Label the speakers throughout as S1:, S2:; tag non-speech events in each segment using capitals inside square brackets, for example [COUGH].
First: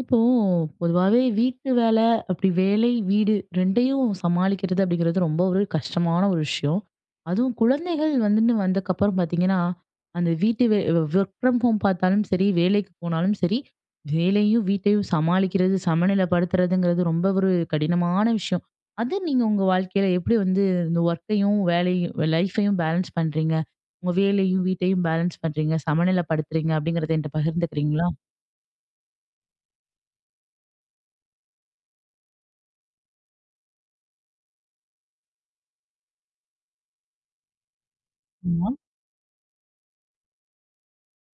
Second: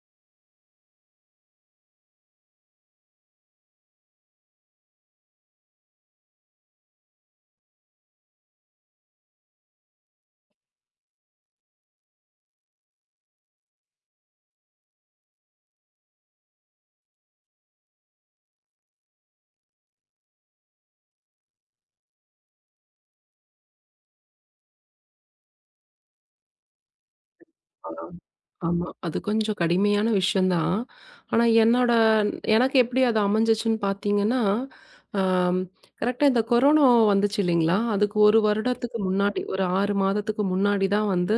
S1: இப்போ பொதுவாவே வீட்டு வேலை, அப்படி வேலை, வீடு 2யும் சமாளிக்கிறது அப்படிங்கிறது ரொம்ப ஒரு கஷ்டமான ஒரு விஷயம். அதுவும் குழந்தைகள் வந்துன்னு வந்தக்கப்புறம் பார்த்தீங்கன்னா, அந்த வீட்டு வே வொர்க் ஃப்ரம் ஹோம் பார்த்தாலும் சரி, வேலைக்கு போனாலும் சரி, வேலையும் வீட்டையும் சமாளிக்கிறது, சமநிலைப்படுத்துறதுங்கிறது ரொம்ப ஒரு கடினமான விஷயம். அது நீங்க உங்க வாழ்க்கையில எப்படி வந்து இந்த ஒர்க்கையும், வேலையும் லைஃப்பையும் பேலன்ஸ் பண்றீங்க? உங்க வேலையும், வீட்டையும் பேலன்ஸ் பண்றீங்க, சமநிலைப்படுத்துறீங்க அப்படிங்கிறத என்கிட்ட
S2: ஆ.
S1: பகிர்ந்துக்கிறீங்களா?
S2: ஆமா. அது கொஞ்சம் கடுமையான விஷயம் தான். ஆனா எனக்கு எப்படி அது அமைஞ்சிச்சுன்னு பார்த்தீங்கன்னா, அம் கரெக்ட்டா இந்த கொரோனா வந்துச்சு இல்லைங்களா? அதுக்கு 1
S1: ஆமா.
S2: வருடத்துக்கு முன்னாடி, ஒரு 6 மாதத்துக்கு முன்னாடி தான் வந்து,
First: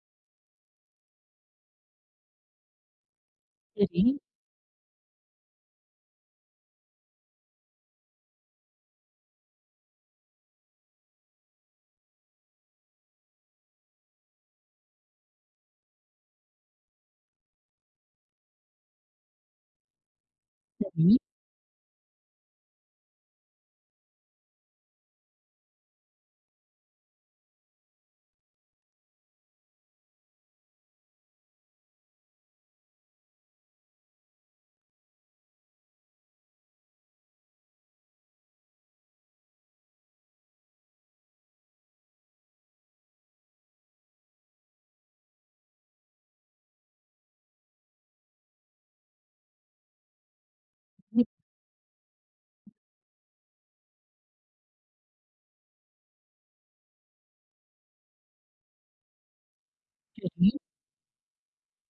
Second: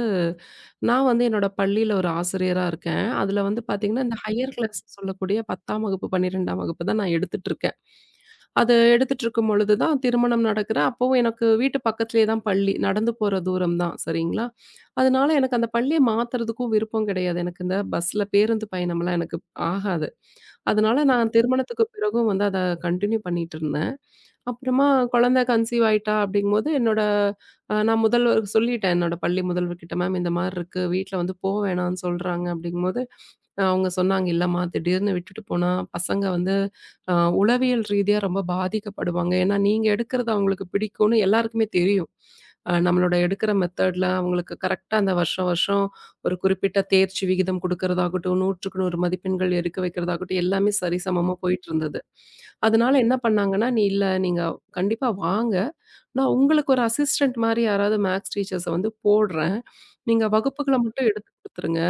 S2: நான் வந்து என்னோட பள்ளியில ஒரு ஆசிரியரா இருக்கேன். அதுல வந்து
S1: சரி,
S2: பார்த்தீங்கன்னா, இந்த ஹையர் கிளாஸ் சொல்லக்கூடிய 10ஆம் வகுப்பு, 12ஆம் வகுப்பு தான் நான் எடுத்துட்டுருக்கேன். அது எடுத்துட்டுருக்கும் பொழுது தான் திருமணம் நடக்குற அப்பவும் எனக்கு வீட்டு பக்கத்திலேயே தான் பள்ளி. நடந்து போற தூரம் தான். சரிங்களா? அதனால எனக்கு அந்த பள்ளிய மாத்துறதுக்கும் விருப்பம் கிடையாது. எனக்கு இந்த பஸ்ல பேருந்து பயணம்லாம் எனக்கு ஆகாது. அதனால
S1: சரி.
S2: நான் திருமணத்துக்கு பிறகும் வந்து அத கன்டின்யூ பண்ணிட்டுருந்தேன். அப்புறமா குழந்தை கன்சீவ் ஆயிட்டா அப்படிங்கும்போது என்னோட நான் முதல்வருக்கு சொல்லிட்டேன். என்னோட பள்ளி முதல்வர்கிட்ட, மேம் இந்த மாரி இருக்கு. வீட்ல வந்து போ வேணான்னு சொல்றாங்க அப்படிங்கும்போது, அவங்க சொன்னாங்க, "இல்லம்மா திடீர்னு விட்டுட்டு போனா பசங்க வந்து அ உளவியல் ரீதியா ரொம்ப பாதிக்கப்படுவாங்க. ஏன்னா நீங்க எடுக்கிறது அவங்களுக்கு பிடிக்கும்னு எல்லாருக்குமே தெரியும். நம்மளோட எடுக்கிற மெத்தட்ல அவங்களுக்கு கரெக்ட்டா அந்த வருஷம் வருஷம் ஒரு குறிப்பிட்ட தேர்ச்சி விகிதம் குடுக்கறதாகட்டும், 100க்கு 100 மதிப்பெண்கள் எடுக்க வைக்கிறதாகட்டும் எல்லாமே
S1: ம்,
S2: சரிசமமா போயிட்டு இருந்தது. அதனால என்ன பண்ணாங்கன்னா, "நீ இல்ல நீங்க கண்டிப்பா வாங்க. நான் உங்களுக்கு ஒரு அசிஸ்டன்ட் மாரி யாராவது மேத்ஸ் டீச்சர்ஸ வந்து போடுறேன். நீங்க
S1: சரி.
S2: வகுப்புகள மட்டும் எடுத்து குடுத்துருங்க.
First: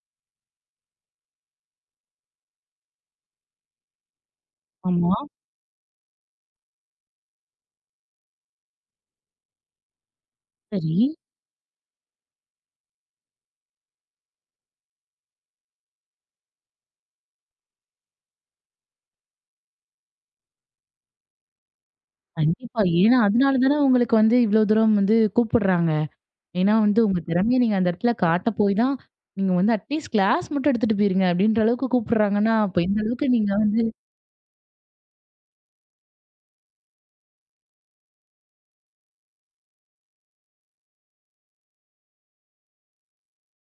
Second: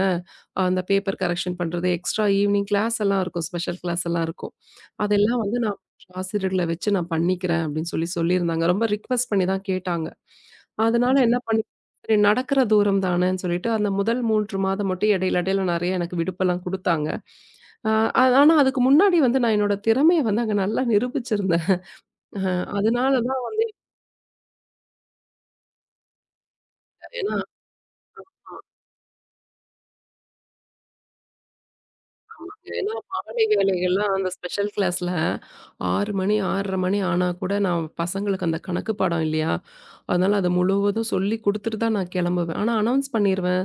S2: அந்த பேப்பர் கரெக்ஷன் பண்றது, எக்ஸ்ட்ரா ஈவ்னிங் கிளாஸ் எல்லாம் இருக்கும். ஸ்பெஷல் கிளாஸ் எல்லாம் இருக்கும்.
S1: ஆமா.
S2: அதெல்லாம் வந்து நான் ஆசிரியர்கள வச்சு நான் பண்ணிக்கிறேன் அப்படின்னு சொல்லி சொல்லியிருந்தாங்க. ரொம்ப ரிக்வெஸ்ட் பண்ணி தான் கேட்டாங்க.
S1: சரி.
S2: அதனால என்ன பண்ணி சரி நடக்கிற தூரம் தானேன்னு சொல்லிட்டு, அந்த முதல் 3 மாதம் மட்டும் இடையில இடையில நெறைய எனக்கு விடுப்பெல்லாம் குடுத்தாங்க. அ ஆனா அதுக்கு முன்னாடி வந்து நான் என்னோட திறமைய வந்து அங்க நல்லா நிரூபிச்சிருந்தேன். அ
S1: கண்டிப்பா.
S2: அதனால
S1: ஏன்னா,
S2: தான்
S1: அதனால தானே உங்களுக்கு வந்து இவ்ளோ தூரம் வந்து கூப்பிடுறாங்க. ஏன்னா வந்து உங்க
S2: ஏன்னா
S1: திறமைய நீங்க அந்த இடத்துல காட்ட போய் தான், நீங்க வந்து அட்லீஸ்ட் கிளாஸ் மட்டும் எடுத்துட்டு போயிருங்க அப்படின்ற அளவுக்கு கூப்பிடுறாங்கன்னா, அப்ப
S2: ஏன்னா,
S1: இந்த அளவுக்கு
S2: மாலை
S1: நீங்க வந்து
S2: வேளைகள்லாம் அந்த ஸ்பெஷல் கிளாஸ்ல 6 மணி, 6:30 மணி ஆனா கூட நான் பசங்களுக்கு அந்த கணக்கு பாடம் இல்லையா? அதனால அது முழுவதும் சொல்லி குடுத்துட்டு தான் நான் கிளம்புவேன். ஆனா அனௌன்ஸ் பண்ணிருவேன்.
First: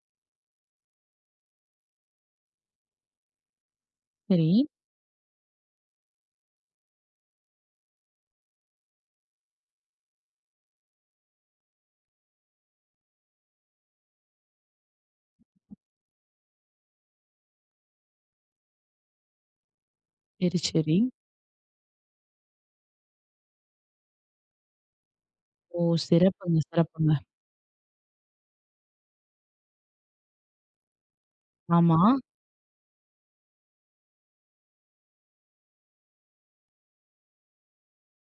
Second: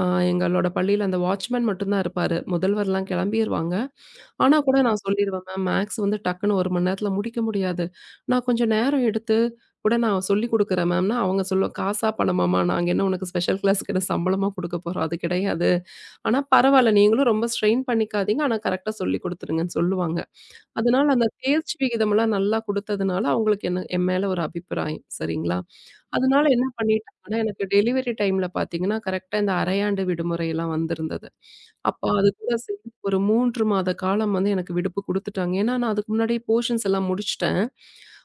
S2: அ எங்களோட பள்ளியில அந்த வாட்ச்மேன் மட்டும் தான் இருப்பாரு. முதல்வர்லாம் கிளம்பிருவாங்க.
S1: சரி.
S2: ஆனா கூட நான் சொல்லிருவேன், மேம் மேக்ஸ் வந்து டக்குன்னு 1 மணி நேரத்துல முடிக்க முடியாது. நான் கொஞ்சம் நேரம் எடுத்து கூட நான் சொல்லிக் குடுக்குறேன் மேம்ன்னா, அவங்க சொல்லும், "காசா பணமாம்மா? நாங்க என்ன உனக்கு ஸ்பெஷல் கிளாஸ்க்கு என்ன சம்பளமா குடுக்க போறோம்? அது கிடையாது. ஆனா பரவால்ல. நீங்களும் ரொம்ப ஸ்ட்ரெயின் பண்ணிக்காதீங்க. ஆனா கரெக்ட்டா சொல்லிக் குடுத்துருங்கன்னு சொல்லுவாங்க.
S1: சரி, சரி.
S2: அதனால அந்த தேர்ச்சி விகிதம்லாம் நல்லா குடுத்ததுனால, அவங்களுக்கு என்ன என் மேல ஒரு அபிப்பிராயம். சரிங்களா?
S1: ஓ!
S2: அதனால
S1: சிறப்புங்க,
S2: என்ன
S1: சிறப்புங்க.
S2: பண்ணிட்டாங்கன்னா, எனக்கு டெலிவரி டைம்ல பார்த்தீங்கன்னா, கரெக்ட்டா இந்த அரையாண்டு விடுமுறைலாம் வந்திருந்தது.
S1: ஆமா.
S2: அப்ப அது கூட சேர்ந்து ஒரு 3 மாத காலம் வந்து எனக்கு விடுப்பு குடுத்துட்டாங்க. ஏன்னா, நான் அதுக்கு முன்னாடியே போர்ஷன்ஸ் எல்லாம் முடிச்சுட்டேன்.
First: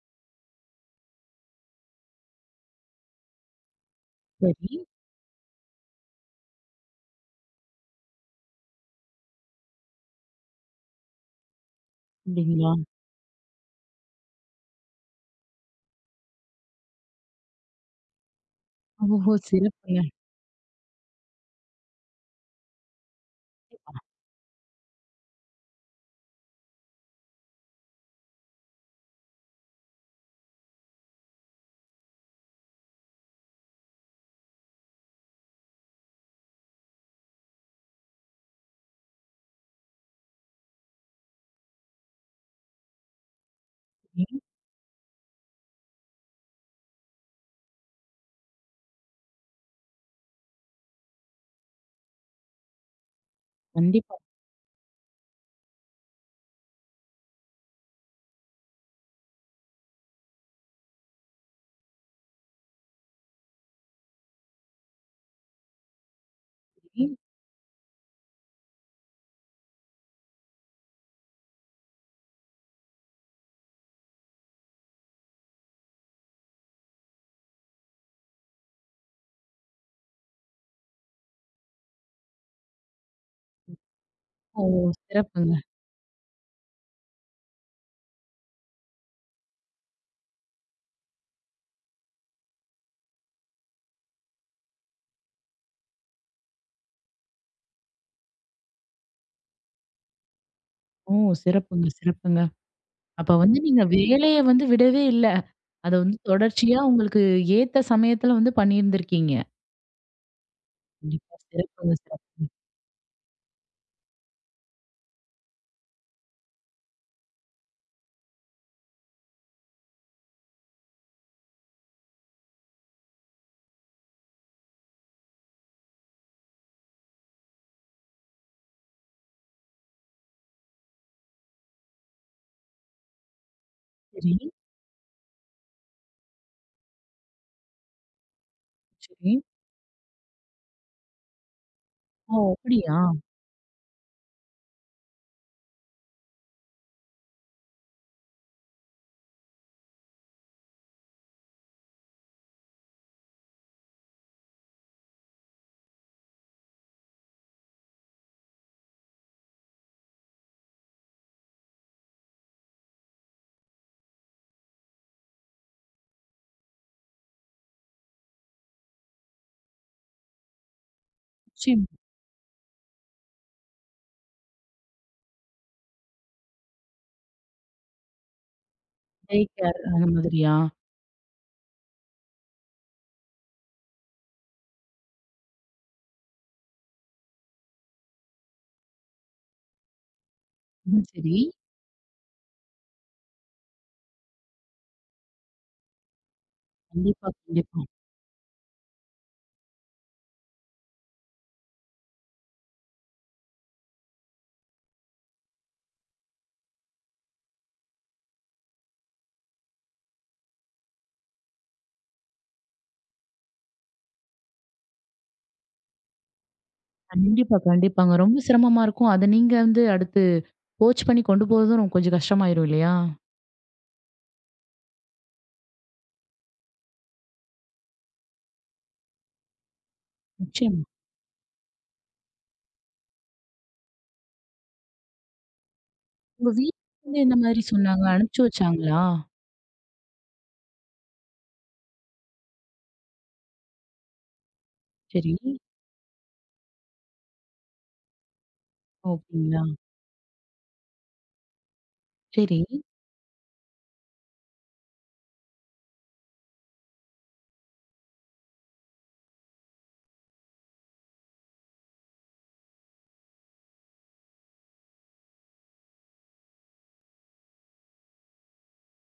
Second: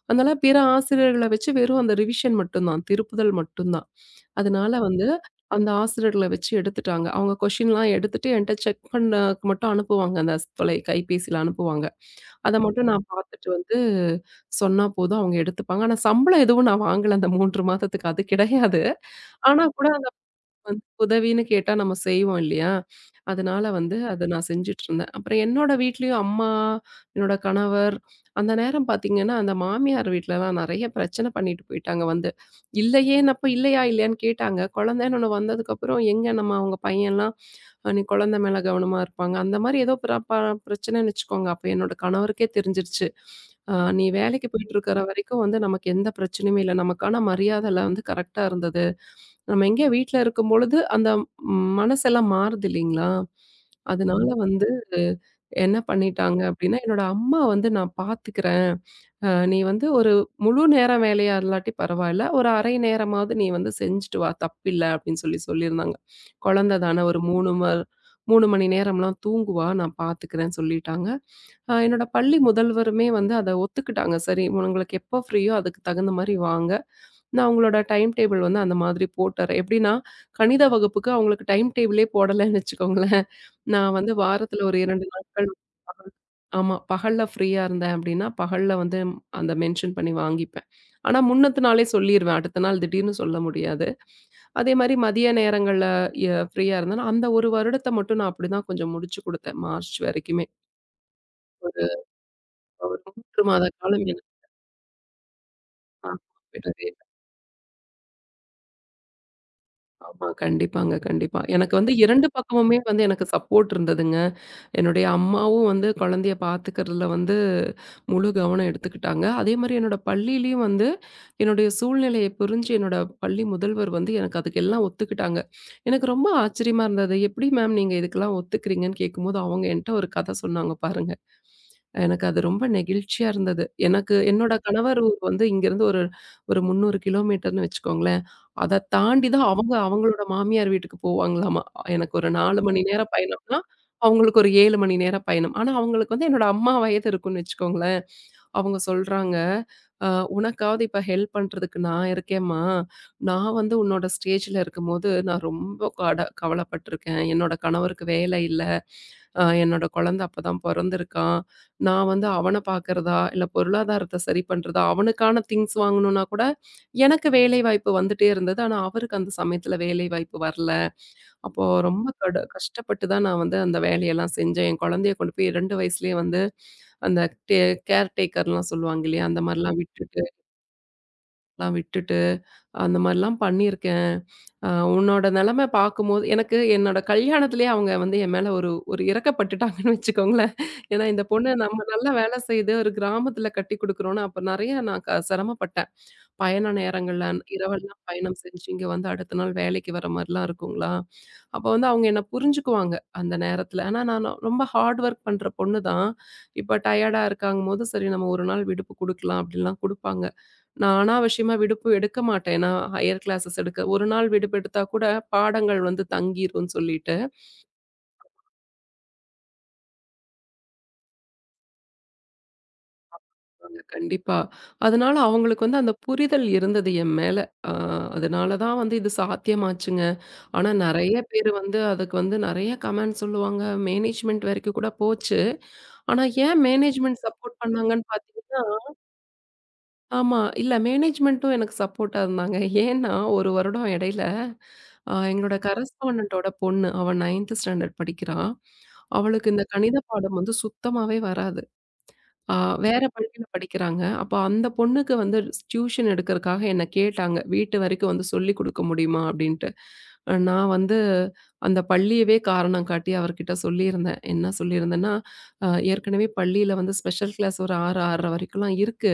S2: அதனால பிற ஆசிரியர்கள வச்சு வெறும் அந்த ரிவிஷன் மட்டும் தான், திருப்புதல் மட்டும் தான். அதனால
S1: சரி.
S2: வந்து அந்த ஆசிரியர்கள வச்சு எடுத்துட்டாங்க. அவங்க கொஸ்டின்லாம் எடுத்துட்டு என்ட்ட செக் பண்ணக்கு மட்டும் அனுப்புவாங்க. அந்த தொலை கைபேசியில அனுப்புவாங்க. அத
S1: அப்படிங்களா?
S2: மட்டும் நான் பார்த்துட்டு வந்து சொன்னா போதும் அவங்க எடுத்துப்பாங்க. ஆனா சம்பளம் எதுவும் நான் வாங்கல அந்த 3 மாதத்துக்கு அது கிடையாது.
S1: ஓஹோ!
S2: ஆனா கூட
S1: சிறப்புங்க.
S2: அது வந்து உதவின்னு கேட்டா நம்ம செய்வோம் இல்லையா? அதனால வந்து அத நான் செஞ்சுட்டுருந்தேன். அப்புறம் என்னோட வீட்லயும் அம்மா, என்னோட கணவர் அந்த நேரம் பார்த்தீங்கன்னா, அந்த மாமியார் வீட்லலாம் நெறைய பிரச்சனை பண்ணிட்டு போயிட்டாங்க வந்து. இல்லையேன்னப்ப இல்லையா, இல்லையான்னு கேட்டாங்க. குழந்தைன்னு ஒண்ணு வந்ததுக்கப்புறம் எங்க நம்ம அவங்க பையன்லாம் நீ குழந்தை மேல கவனமா இருப்பாங்க. அந்த மாரி ஏதோ பிரச்சனைன்னு வச்சுக்கோங்க. அப்ப என்னோட கணவருக்கே தெரிஞ்சிருச்சு. அ "நீ
S1: ம்.
S2: வேலைக்கு போயிட்டுருக்கிற வரைக்கும் வந்து நமக்கு எந்த பிரச்சனையுமே இல்ல. நமக்கான மரியாதைலாம் வந்து கரெக்ட்டா இருந்தது. நம்ம எங்கேயோ வீட்ல இருக்கும்பொழுது அந்த மனசெல்லாம் மாறுது இல்லைங்களா?
S1: கண்டிப்பா.
S2: அதனால வந்து என்ன பண்ணிட்டாங்க அப்படின்னா, என்னோட அம்மா வந்து நான் பார்த்துக்கிறேன்." நீ வந்து ஒரு முழு நேர வேலையா இல்லாட்டி பரவாயில்ல. ஒரு அரை நேரமாவது நீ வந்து செஞ்சுட்டு வா தப்பில்ல அப்படின்னு சொல்லி சொல்லியிருந்தாங்க. குழந்தை தானே
S1: ம்.
S2: ஒரு 3 ம 3 மணி நேரம்லாம் தூங்குவா நான் பார்த்துக்கிறேன்னு சொல்லிட்டாங்க. என்னோட பள்ளி முதல்வருமே வந்து அத ஒத்துக்கிட்டாங்க. சரி உங்களுக்கு எப்போ ஃப்ரீயோ அதுக்கு தகுந்த மாரி வாங்க. நான் உங்களோட டைம் டேபிள் வந்து அந்த மாதிரி போட்டுறேன். எப்படின்னா கணித வகுப்புக்கு அவங்களுக்கு டைம் டேபிளே போடலன்னு வச்சுக்கோங்களேன். நான் வந்து
S1: ஓ!
S2: வாரத்துல ஒரு 2 நாட்கள்
S1: சிறப்புங்க.
S2: ஆமா. பகல்ல ஃப்ரீயா இருந்தேன் அப்டின்னா, பகல்ல வந்து அந்த மென்ஷன் பண்ணி வாங்கிப்பேன். ஆனா, முன்னத்து நாளே சொல்லிருவேன். அடுத்த நாள் திடீர்னு சொல்ல முடியாது. அதே மாரி மதிய நேரங்கள்ல ஃப்ரீயா இருந்தேன்னா, அந்த 1 வருடத்த மட்டும் நான் அப்டிதான் கொஞ்சம் முடிச்சு குடுத்தேன். மார்ச் வரைக்குமே.
S1: ஓ!
S2: ஒரு
S1: சிறப்புங்க, சிறப்புங்க.
S2: ஒரு
S1: அப்ப
S2: 3
S1: வந்து
S2: மாத
S1: நீங்க
S2: காலம் எனக்கு
S1: வேலைய வந்து விடவே இல்ல. அத
S2: ஆ
S1: வந்து தொடர்ச்சியா
S2: விடவே இல்ல.
S1: உங்களுக்கு ஏத்த சமயத்துல வந்து பண்ணியிருந்திருக்கீங்க.
S2: ஆமா. கண்டிப்பாங்க,
S1: கண்டிப்பா.
S2: கண்டிப்பா. எனக்கு வந்து
S1: சிறப்புங்க,
S2: 2
S1: சிறப்புங்க.
S2: பக்கமுமே வந்து எனக்கு சப்போர்ட் இருந்ததுங்க. என்னுடைய அம்மாவும் வந்து குழந்தைய பார்த்துக்கிறதுல வந்து முழு கவனம் எடுத்துக்கிட்டாங்க. அதேமாரி என்னோட பள்ளியிலயும் வந்து என்னுடைய சூழ்நிலைய புரிஞ்சு என்னோட பள்ளி முதல்வர் வந்து எனக்கு அதுக்கெல்லாம் ஒத்துக்கிட்டாங்க. எனக்கு ரொம்ப ஆச்சரியமா இருந்தது. "எப்படி மேம் நீங்க இதுக்கெல்லாம் ஒத்துக்கிறீங்கன்னு?" கேட்கும்போது அவங்க என்ட்ட ஒரு கதை சொன்னாங்க பாருங்க. எனக்கு அது ரொம்ப நெகிழ்ச்சியா இருந்தது. எனக்கு
S1: சரி,
S2: என்னோட கணவர் ஊர் வந்து இங்கேருந்து ஒரு ஒரு 300 கிலோமீட்டர்ன்னு வச்சுக்கோங்களேன். அத தாண்டி
S1: சரி.
S2: தான் அவங்க அவங்களோட மாமியார் வீட்டுக்கு போவாங்களாமா. எனக்கு ஒரு
S1: ஓ!
S2: 4 மணி
S1: அப்படியா?
S2: நேரம் பயணம்னா அவங்களுக்கு ஒரு 7 மணி நேரம் பயணம். ஆனா, அவங்களுக்கு வந்து என்னோட அம்மா வயது இருக்குன்னு வச்சுக்கோங்களேன். அவங்க சொல்றாங்க, "அ "உனக்காவது இப்ப ஹெல்ப் பண்றதுக்கு நான் இருக்கேம்மா. நான் வந்து உன்னோட ஸ்டேஜ்ல இருக்கும்போது நான் ரொம்ப கவலைப்பட்டுருக்கேன். என்னோட கணவருக்கு வேலை இல்ல. என்னோட குழந்தை அப்பதான் பொறந்திருக்கான். நான் வந்து அவன பார்க்கிறதா, இல்ல பொருளாதாரத்த சரி பண்றதா, அவனுக்கான திங்ஸ் வாங்கணும்னா கூட எனக்கு வேலை வாய்ப்பு வந்துட்டே இருந்தது. ஆனா, அவருக்கு அந்த சமயத்துல வேலை வாய்ப்பு வரல. அப்போ
S1: நிச்சயமா.
S2: ரொம்ப கஷ்டப்பட்டு தான் நான் வந்து அந்த வேலையெல்லாம் செஞ்சேன். என் குழந்தைய கொண்டு போய் 2 வயசுலயே வந்து அந்த டே கேர் டேக்கர்லாம் சொல்லுவாங்க இல்லையா?
S1: டே
S2: அந்த மாரிலாம்
S1: கேர் அந்த
S2: விட்டுட்டு
S1: மாதிரியா?
S2: எல்லாம் விட்டுட்டு அந்த மாரிலாம் பண்ணியிருக்கேன். அ உன்னோட நெலைமை பார்க்கும்போது எனக்கு என்னோட கல்யாணத்திலேயே அவங்க வந்து என் மேல ஒரு ஒரு இரக்கப்பட்டுட்டாங்கன்னு வச்சுக்கோங்களேன். ஏன்னா
S1: ம்.
S2: இந்த
S1: சரி.
S2: பொண்ணு நம்ம நல்லா வேலை செய்து ஒரு கிராமத்தில கட்டி குடுக்குறோம்னு அப்ப நெறைய நான் சிரமப்பட்டேன். பயண நேரங்கள்ல
S1: கண்டிப்பா, கண்டிப்பா.
S2: இரவெல்லாம் பயணம் செஞ்சு இங்க வந்து அடுத்த நாள் வேலைக்கு வர மாரிலாம் இருக்குங்களா? அப்ப வந்து அவங்க என்ன புரிஞ்சுக்குவாங்க அந்த நேரத்துல. ஆனா நான் ரொம்ப ஹார்ட் ஒர்க் பண்ற பொண்ணு தான். இப்ப டயர்டா இருக்காங்கும்போது, சரி நம்ம ஒரு நாள் விடுப்பு குடுக்கலாம் அப்படிலாம் குடுப்பாங்க. நான் அனாவசியமா விடுப்பு எடுக்க மாட்டேன். ஏன்னா ஹையர் கிளாஸஸ் எடுக்க ஒரு நாள் விடுப்பு எடுத்தா கூட பாடங்கள் வந்து தங்கிரும்னு சொல்லிட்டு.
S1: கண்டிப்பா, கண்டிப்பாங்க. ரொம்ப சிரமமா இருக்கும். அத நீங்க வந்து அடுத்து கோச் பண்ணி கொண்டு போறதும் ரொம்ப கொஞ்சம் கஷ்டமாயிரும் இல்லையா?
S2: கண்டிப்பாங்க, கண்டிப்பா. அதனால அவங்களுக்கு வந்து அந்த புரிதல் இருந்தது என் மேல. அ அதனால தான் வந்து இது சாத்தியமாச்சுங்க. ஆனா
S1: நிச்சயமா.
S2: நெறைய பேர் வந்து அதுக்கு வந்து நெறைய கமெண்ட் சொல்லுவாங்க. மேனேஜ்மென்ட் வரைக்கும் கூட போச்சு. ஆனா
S1: உங்க
S2: ஏன்
S1: வீட்ல வந்து
S2: மேனேஜ்மென்ட்
S1: என்ன
S2: சப்போர்ட்
S1: மாதிரி சொன்னாங்க?
S2: பண்ணாங்கன்னு
S1: அனுப்பிச்சு
S2: பார்த்தீங்கன்னா
S1: வச்சாங்களா?
S2: ஆமா. இல்ல மேனேஜ்மென்ட்டும் எனக்கு சப்போர்ட்டா இருந்தாங்க. ஏன்னா ஒரு வருடம் இடையில
S1: சரி.
S2: எங்களோட கரஸ்பாண்டன்ட்டோட பொண்ணு அவ 9த் ஸ்டாண்டர்ட் படிக்கிறா.
S1: ஓ!
S2: அவளுக்கு
S1: அப்படிங்களா?
S2: இந்த கணித பாடம் வந்து சுத்தமாவே வராது. ஆ
S1: சரி.
S2: வேற பள்ளியில படிக்கிறாங்க. அப்ப அந்த பொண்ணுக்கு வந்து டியூஷன் எடுக்கறக்காக என்ன கேட்டாங்க. வீட்டு வரைக்கும் வந்து சொல்லிக் குடுக்க முடியுமா? அப்படின்ட்டு. நான் வந்து அந்த பள்ளியவே காரணம் காட்டி அவர்கிட்ட சொல்லியிருந்தேன். என்ன சொல்லியிருந்தேன்னா, அ ஏற்கனவே பள்ளியில வந்து ஸ்பெஷல் கிளாஸ் ஒரு 6, 6:30 வரைக்கும்லாம் இருக்கு.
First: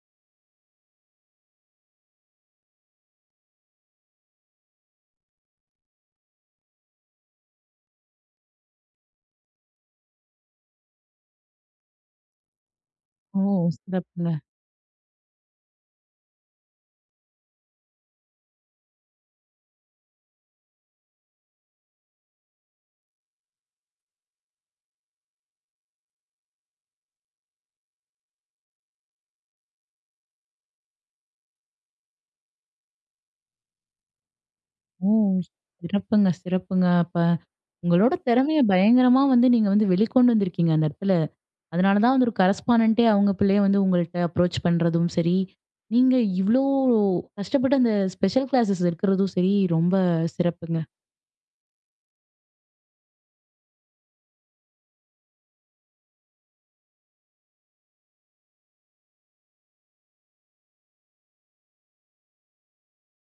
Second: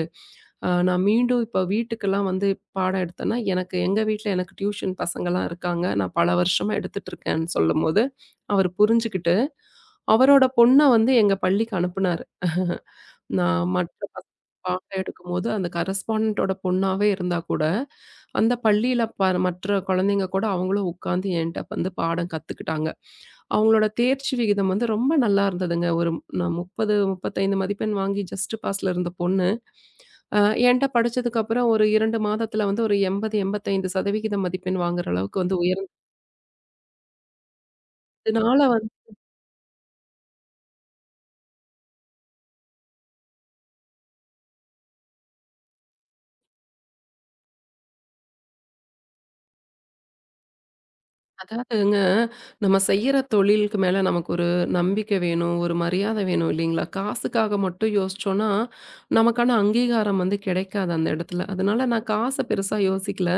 S2: நான் மீண்டும் இப்ப வீட்டுக்கெல்லாம் வந்து பாடம் எடுத்தேன்னா, எனக்கு எங்க வீட்ல எனக்கு டியூஷன் பசங்கலாம் இருக்காங்க. நான் பல வருஷமா எடுத்துட்டு இருக்கேன்னு சொல்லும்போது, அவர் புரிஞ்சுகிட்டு அவரோட பொண்ண வந்து எங்க பள்ளிக்கு அனுப்புனாரு. [LAUGHS]
S1: ஓ!
S2: நான் மற்ற பசங்க
S1: சிறப்புங்க.
S2: பாடம் எடுக்கும்போது, அந்த கரஸ்பாண்டன்ட்டோட பொண்ணாவே இருந்தா கூட, அந்த பள்ளியில மற்ற குழந்தைங்க கூட அவங்களும் உட்காந்து என்ட்ட வந்து பாடம் கத்துக்கிட்டாங்க. அவங்களோட தேர்ச்சி விகிதம் வந்து ரொம்ப நல்லா இருந்ததுங்க. நான் 30, 35 மதிப்பெண் வாங்கி ஜஸ்ட் பாஸ்ல இருந்த பொண்ணு, அ என்ட்ட படிச்சதுக்கப்புறம் ஒரு 2 மாதத்துல வந்து ஒரு 80, 85% சதவிகித மதிப்பெண் வாங்குற
S1: ஓ!
S2: அளவுக்கு வந்து
S1: சிறப்புங்க, சிறப்புங்க. அப்ப உங்களோட திறமைய
S2: உயர்ந்ததுனால
S1: பயங்கரமா வந்து நீங்க வந்து வெளிக்கொண்டு வந்திருக்கீங்க அந்த இடத்துல. அதனால தான் வந்து ஒரு கரஸ்பாண்டன்ட்டே அவங்க பிள்ளைய வந்து உங்கள்ட்ட அப்ரோச் பண்றதும் சரி, நீங்க இவ்ளோ கஷ்டப்பட்டு அந்த ஸ்பெஷல் கிளாஸஸ் எடுக்கிறதும் சரி, ரொம்ப சிறப்புங்க.
S2: அதாவதுங்க, நம்ம செய்யற தொழிலுக்கு மேல நமக்கு ஒரு நம்பிக்கை வேணும், ஒரு மரியாதை வேணும் இல்லைங்களா? காசுக்காக மட்டும் யோசிச்சோம்னா, நமக்கான அங்கீகாரம் வந்து கிடைக்காது அந்த இடத்துல. அதனால நான் காச பெருசா யோசிக்கல.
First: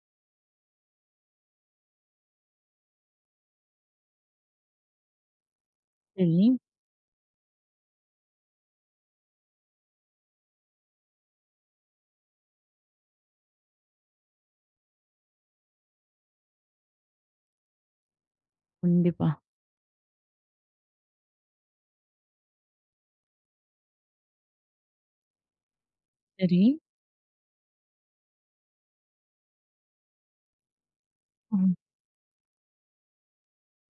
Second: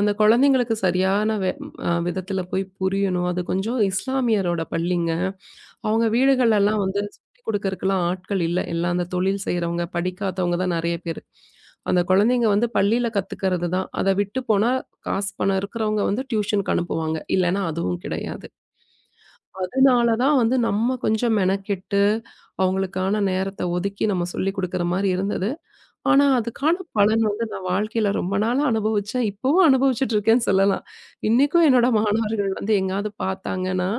S2: அந்த குழந்தைங்களுக்கு சரியான வே அ விதத்துல போய் புரியணும். அது கொஞ்சம் இஸ்லாமியரோட பள்ளிங்க. அவங்க
S1: சரி.
S2: வீடுகள்லலாம் வந்து சொல்லிக் குடுக்கறதுக்கெல்லாம் ஆட்கள் இல்ல. எல்லாம் அந்த தொழில் செய்றவங்க, படிக்காதவங்க தான் நெறைய பேரு. அந்த குழந்தைங்க வந்து பள்ளியில கத்துக்கிறது தான். அத விட்டு போனா காசு பணம் இருக்கிறவங்க வந்து டியூஷனுக்கு அனுப்புவாங்க. இல்லன்னா அதுவும் கிடையாது.
S1: கண்டிப்பா.
S2: அதனால தான் வந்து நம்ம கொஞ்சம் மெனக்கெட்டு, அவங்களுக்கான நேரத்த ஒதுக்கி நம்ம சொல்லிக் குடுக்குற மாரி இருந்தது. ஆனா,
S1: சரி.
S2: அதுக்கான பலன் வந்து நான் வாழ்க்கையில ரொம்ப நாளா அனுபவிச்சேன். இப்பவும் அனுபவிச்சுட்டு இருக்கேன்னு சொல்லலாம். இன்னைக்கும்
S1: ம்.
S2: என்னோட மாணவர்கள் வந்து எங்கேயாவது பார்த்தாங்கன்னா,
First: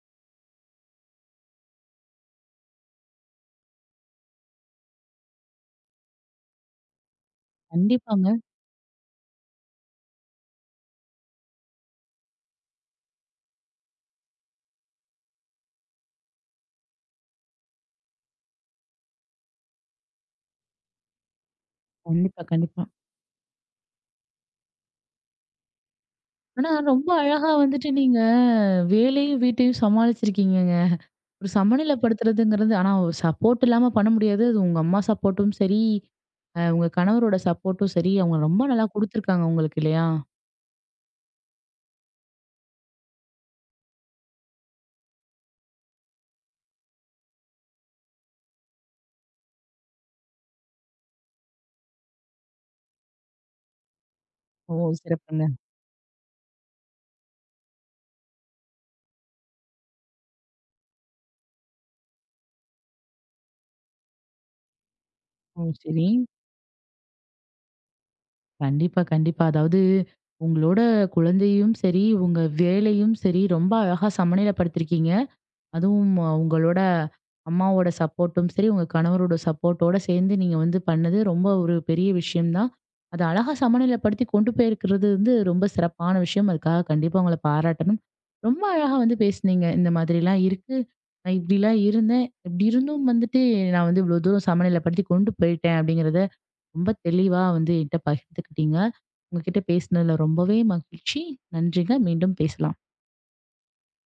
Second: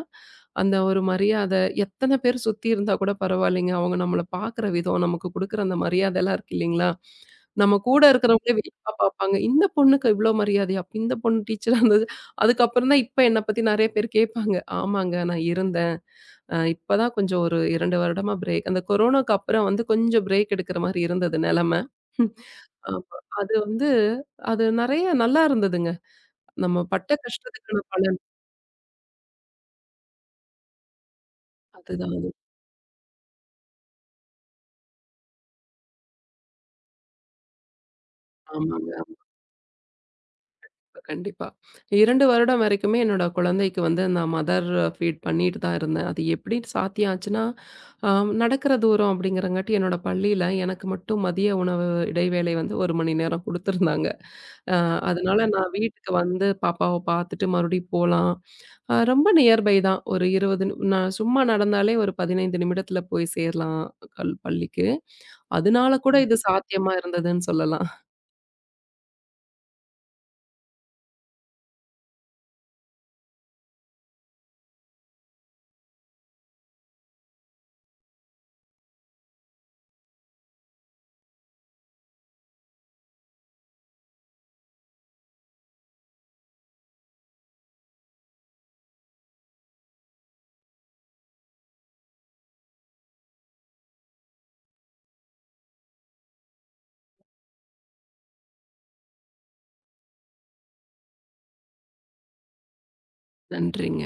S2: அந்த ஒரு மரியாதை எத்தன பேர் சுத்தி இருந்தா கூட பரவாயில்லைங்க. அவங்க நம்மள பார்க்குற விதம், நமக்கு குடுக்குற அந்த மரியாதைலாம் இருக்கு இல்லைங்களா? நம்ம கூட
S1: கண்டிப்பாங்க.
S2: இருக்கிறவங்களே வியப்பா பார்ப்பாங்க. இந்த பொண்ணுக்கு இவ்ளோ மரியாதையா? இந்த பொண்ணு டீச்சரா இருந்தது. அதுக்கப்புறம் தான் இப்ப என்ன பத்தி நெறைய பேர் கேட்பாங்க. ஆமாங்க நான் இருந்தேன். இப்பதான் கொஞ்சம் ஒரு 2 வருடமா பிரேக். அந்த கொரோனாக்கு அப்புறம் வந்து கொஞ்சம் பிரேக் எடுக்கிற மாரி இருந்தது நெலைமை.
S1: கண்டிப்பா, கண்டிப்பா.
S2: ஆமா. அது வந்து அது நெறைய நல்லா இருந்ததுங்க.
S1: ஆனா,
S2: நம்ம
S1: ரொம்ப
S2: பட்ட
S1: அழகா
S2: கஷ்டத்துக்கான
S1: வந்துட்டு நீங்க
S2: பலன்
S1: வேலையும், வீட்டையும் சமாளிச்சிருக்கீங்க. ஒரு
S2: அதுதான் அது.
S1: சமநிலைப்படுத்துறதுங்கிறது ஆனா சப்போர்ட் இல்லாம பண்ண முடியாது. அது உங்க அம்மா சப்போர்ட்டும் சரி, உங்க கணவரோட சப்போர்ட்டும் சரி, அவங்க ரொம்ப நல்லா
S2: ஆமாங்க.
S1: குடுத்துருக்காங்க உங்களுக்கு இல்லையா?
S2: கண்டிப்பா. 2 வருடம் வரைக்குமே என்னோட குழந்தைக்கு வந்து நான் மதர் ஃபீட் பண்ணிட்டு தான் இருந்தேன். அது எப்படி சாத்தியம் ஆச்சுன்னா, அ நடக்கிற தூரம் அப்படிங்கிறங்காட்டி என்னோட பள்ளியில எனக்கு மட்டும் மதிய உணவு இடைவேளை வந்து 1 மணி நேரம் குடுத்துருந்தாங்க. அ
S1: ஓ!
S2: அதனால
S1: சிறப்புங்க.
S2: நான் வீட்டுக்கு வந்து பாப்பாவ பார்த்துட்டு மறுபடியும் போலாம். ரொம்ப நியர்பை தான். ஒரு 20 நிம் நான் சும்மா நடந்தாலே ஒரு 15 நிமிடத்துல போய் சேரலாம் பள்ளிக்கு.
S1: ஓ!
S2: அதனால
S1: சரி.
S2: கூட இது சாத்தியமா இருந்ததுன்னு சொல்லலாம்.
S1: கண்டிப்பா, கண்டிப்பா. அதாவது உங்களோட குழந்தையும் சரி, உங்க வேலையும் சரி, ரொம்ப அழகா சமநிலைப்படுத்திருக்கீங்க. அதுவும் உங்களோட அம்மாவோட சப்போர்ட்டும் சரி, உங்க கணவரோட சப்போர்ட்டோட சேர்ந்து நீங்க வந்து பண்ணது ரொம்ப ஒரு பெரிய விஷயம் தான். அத அழகா சமநிலைப்படுத்தி கொண்டு போயிருக்கிறது வந்து ரொம்ப சிறப்பான விஷயம். அதுக்காக கண்டிப்பா உங்கள பாராட்டணும். ரொம்ப அழகா வந்து பேசுனீங்க. இந்த மாதிரிலாம் இருக்கு. நான் இப்படிலாம் இருந்தேன். இப்படி இருந்தும் வந்துட்டு நான் வந்து இவ்வளோ தூரம் சமநிலைப்படுத்தி கொண்டு போயிட்டேன் அப்படிங்கிறத ரொம்ப தெளிவா வந்து என்கிட்ட பகிர்ந்துக்கிட்டீங்க. உங்ககிட்ட பேசினதுல ரொம்பவே மகிழ்ச்சி. நன்றிங்க. மீண்டும் பேசலாம்.
S2: நன்றிங்க.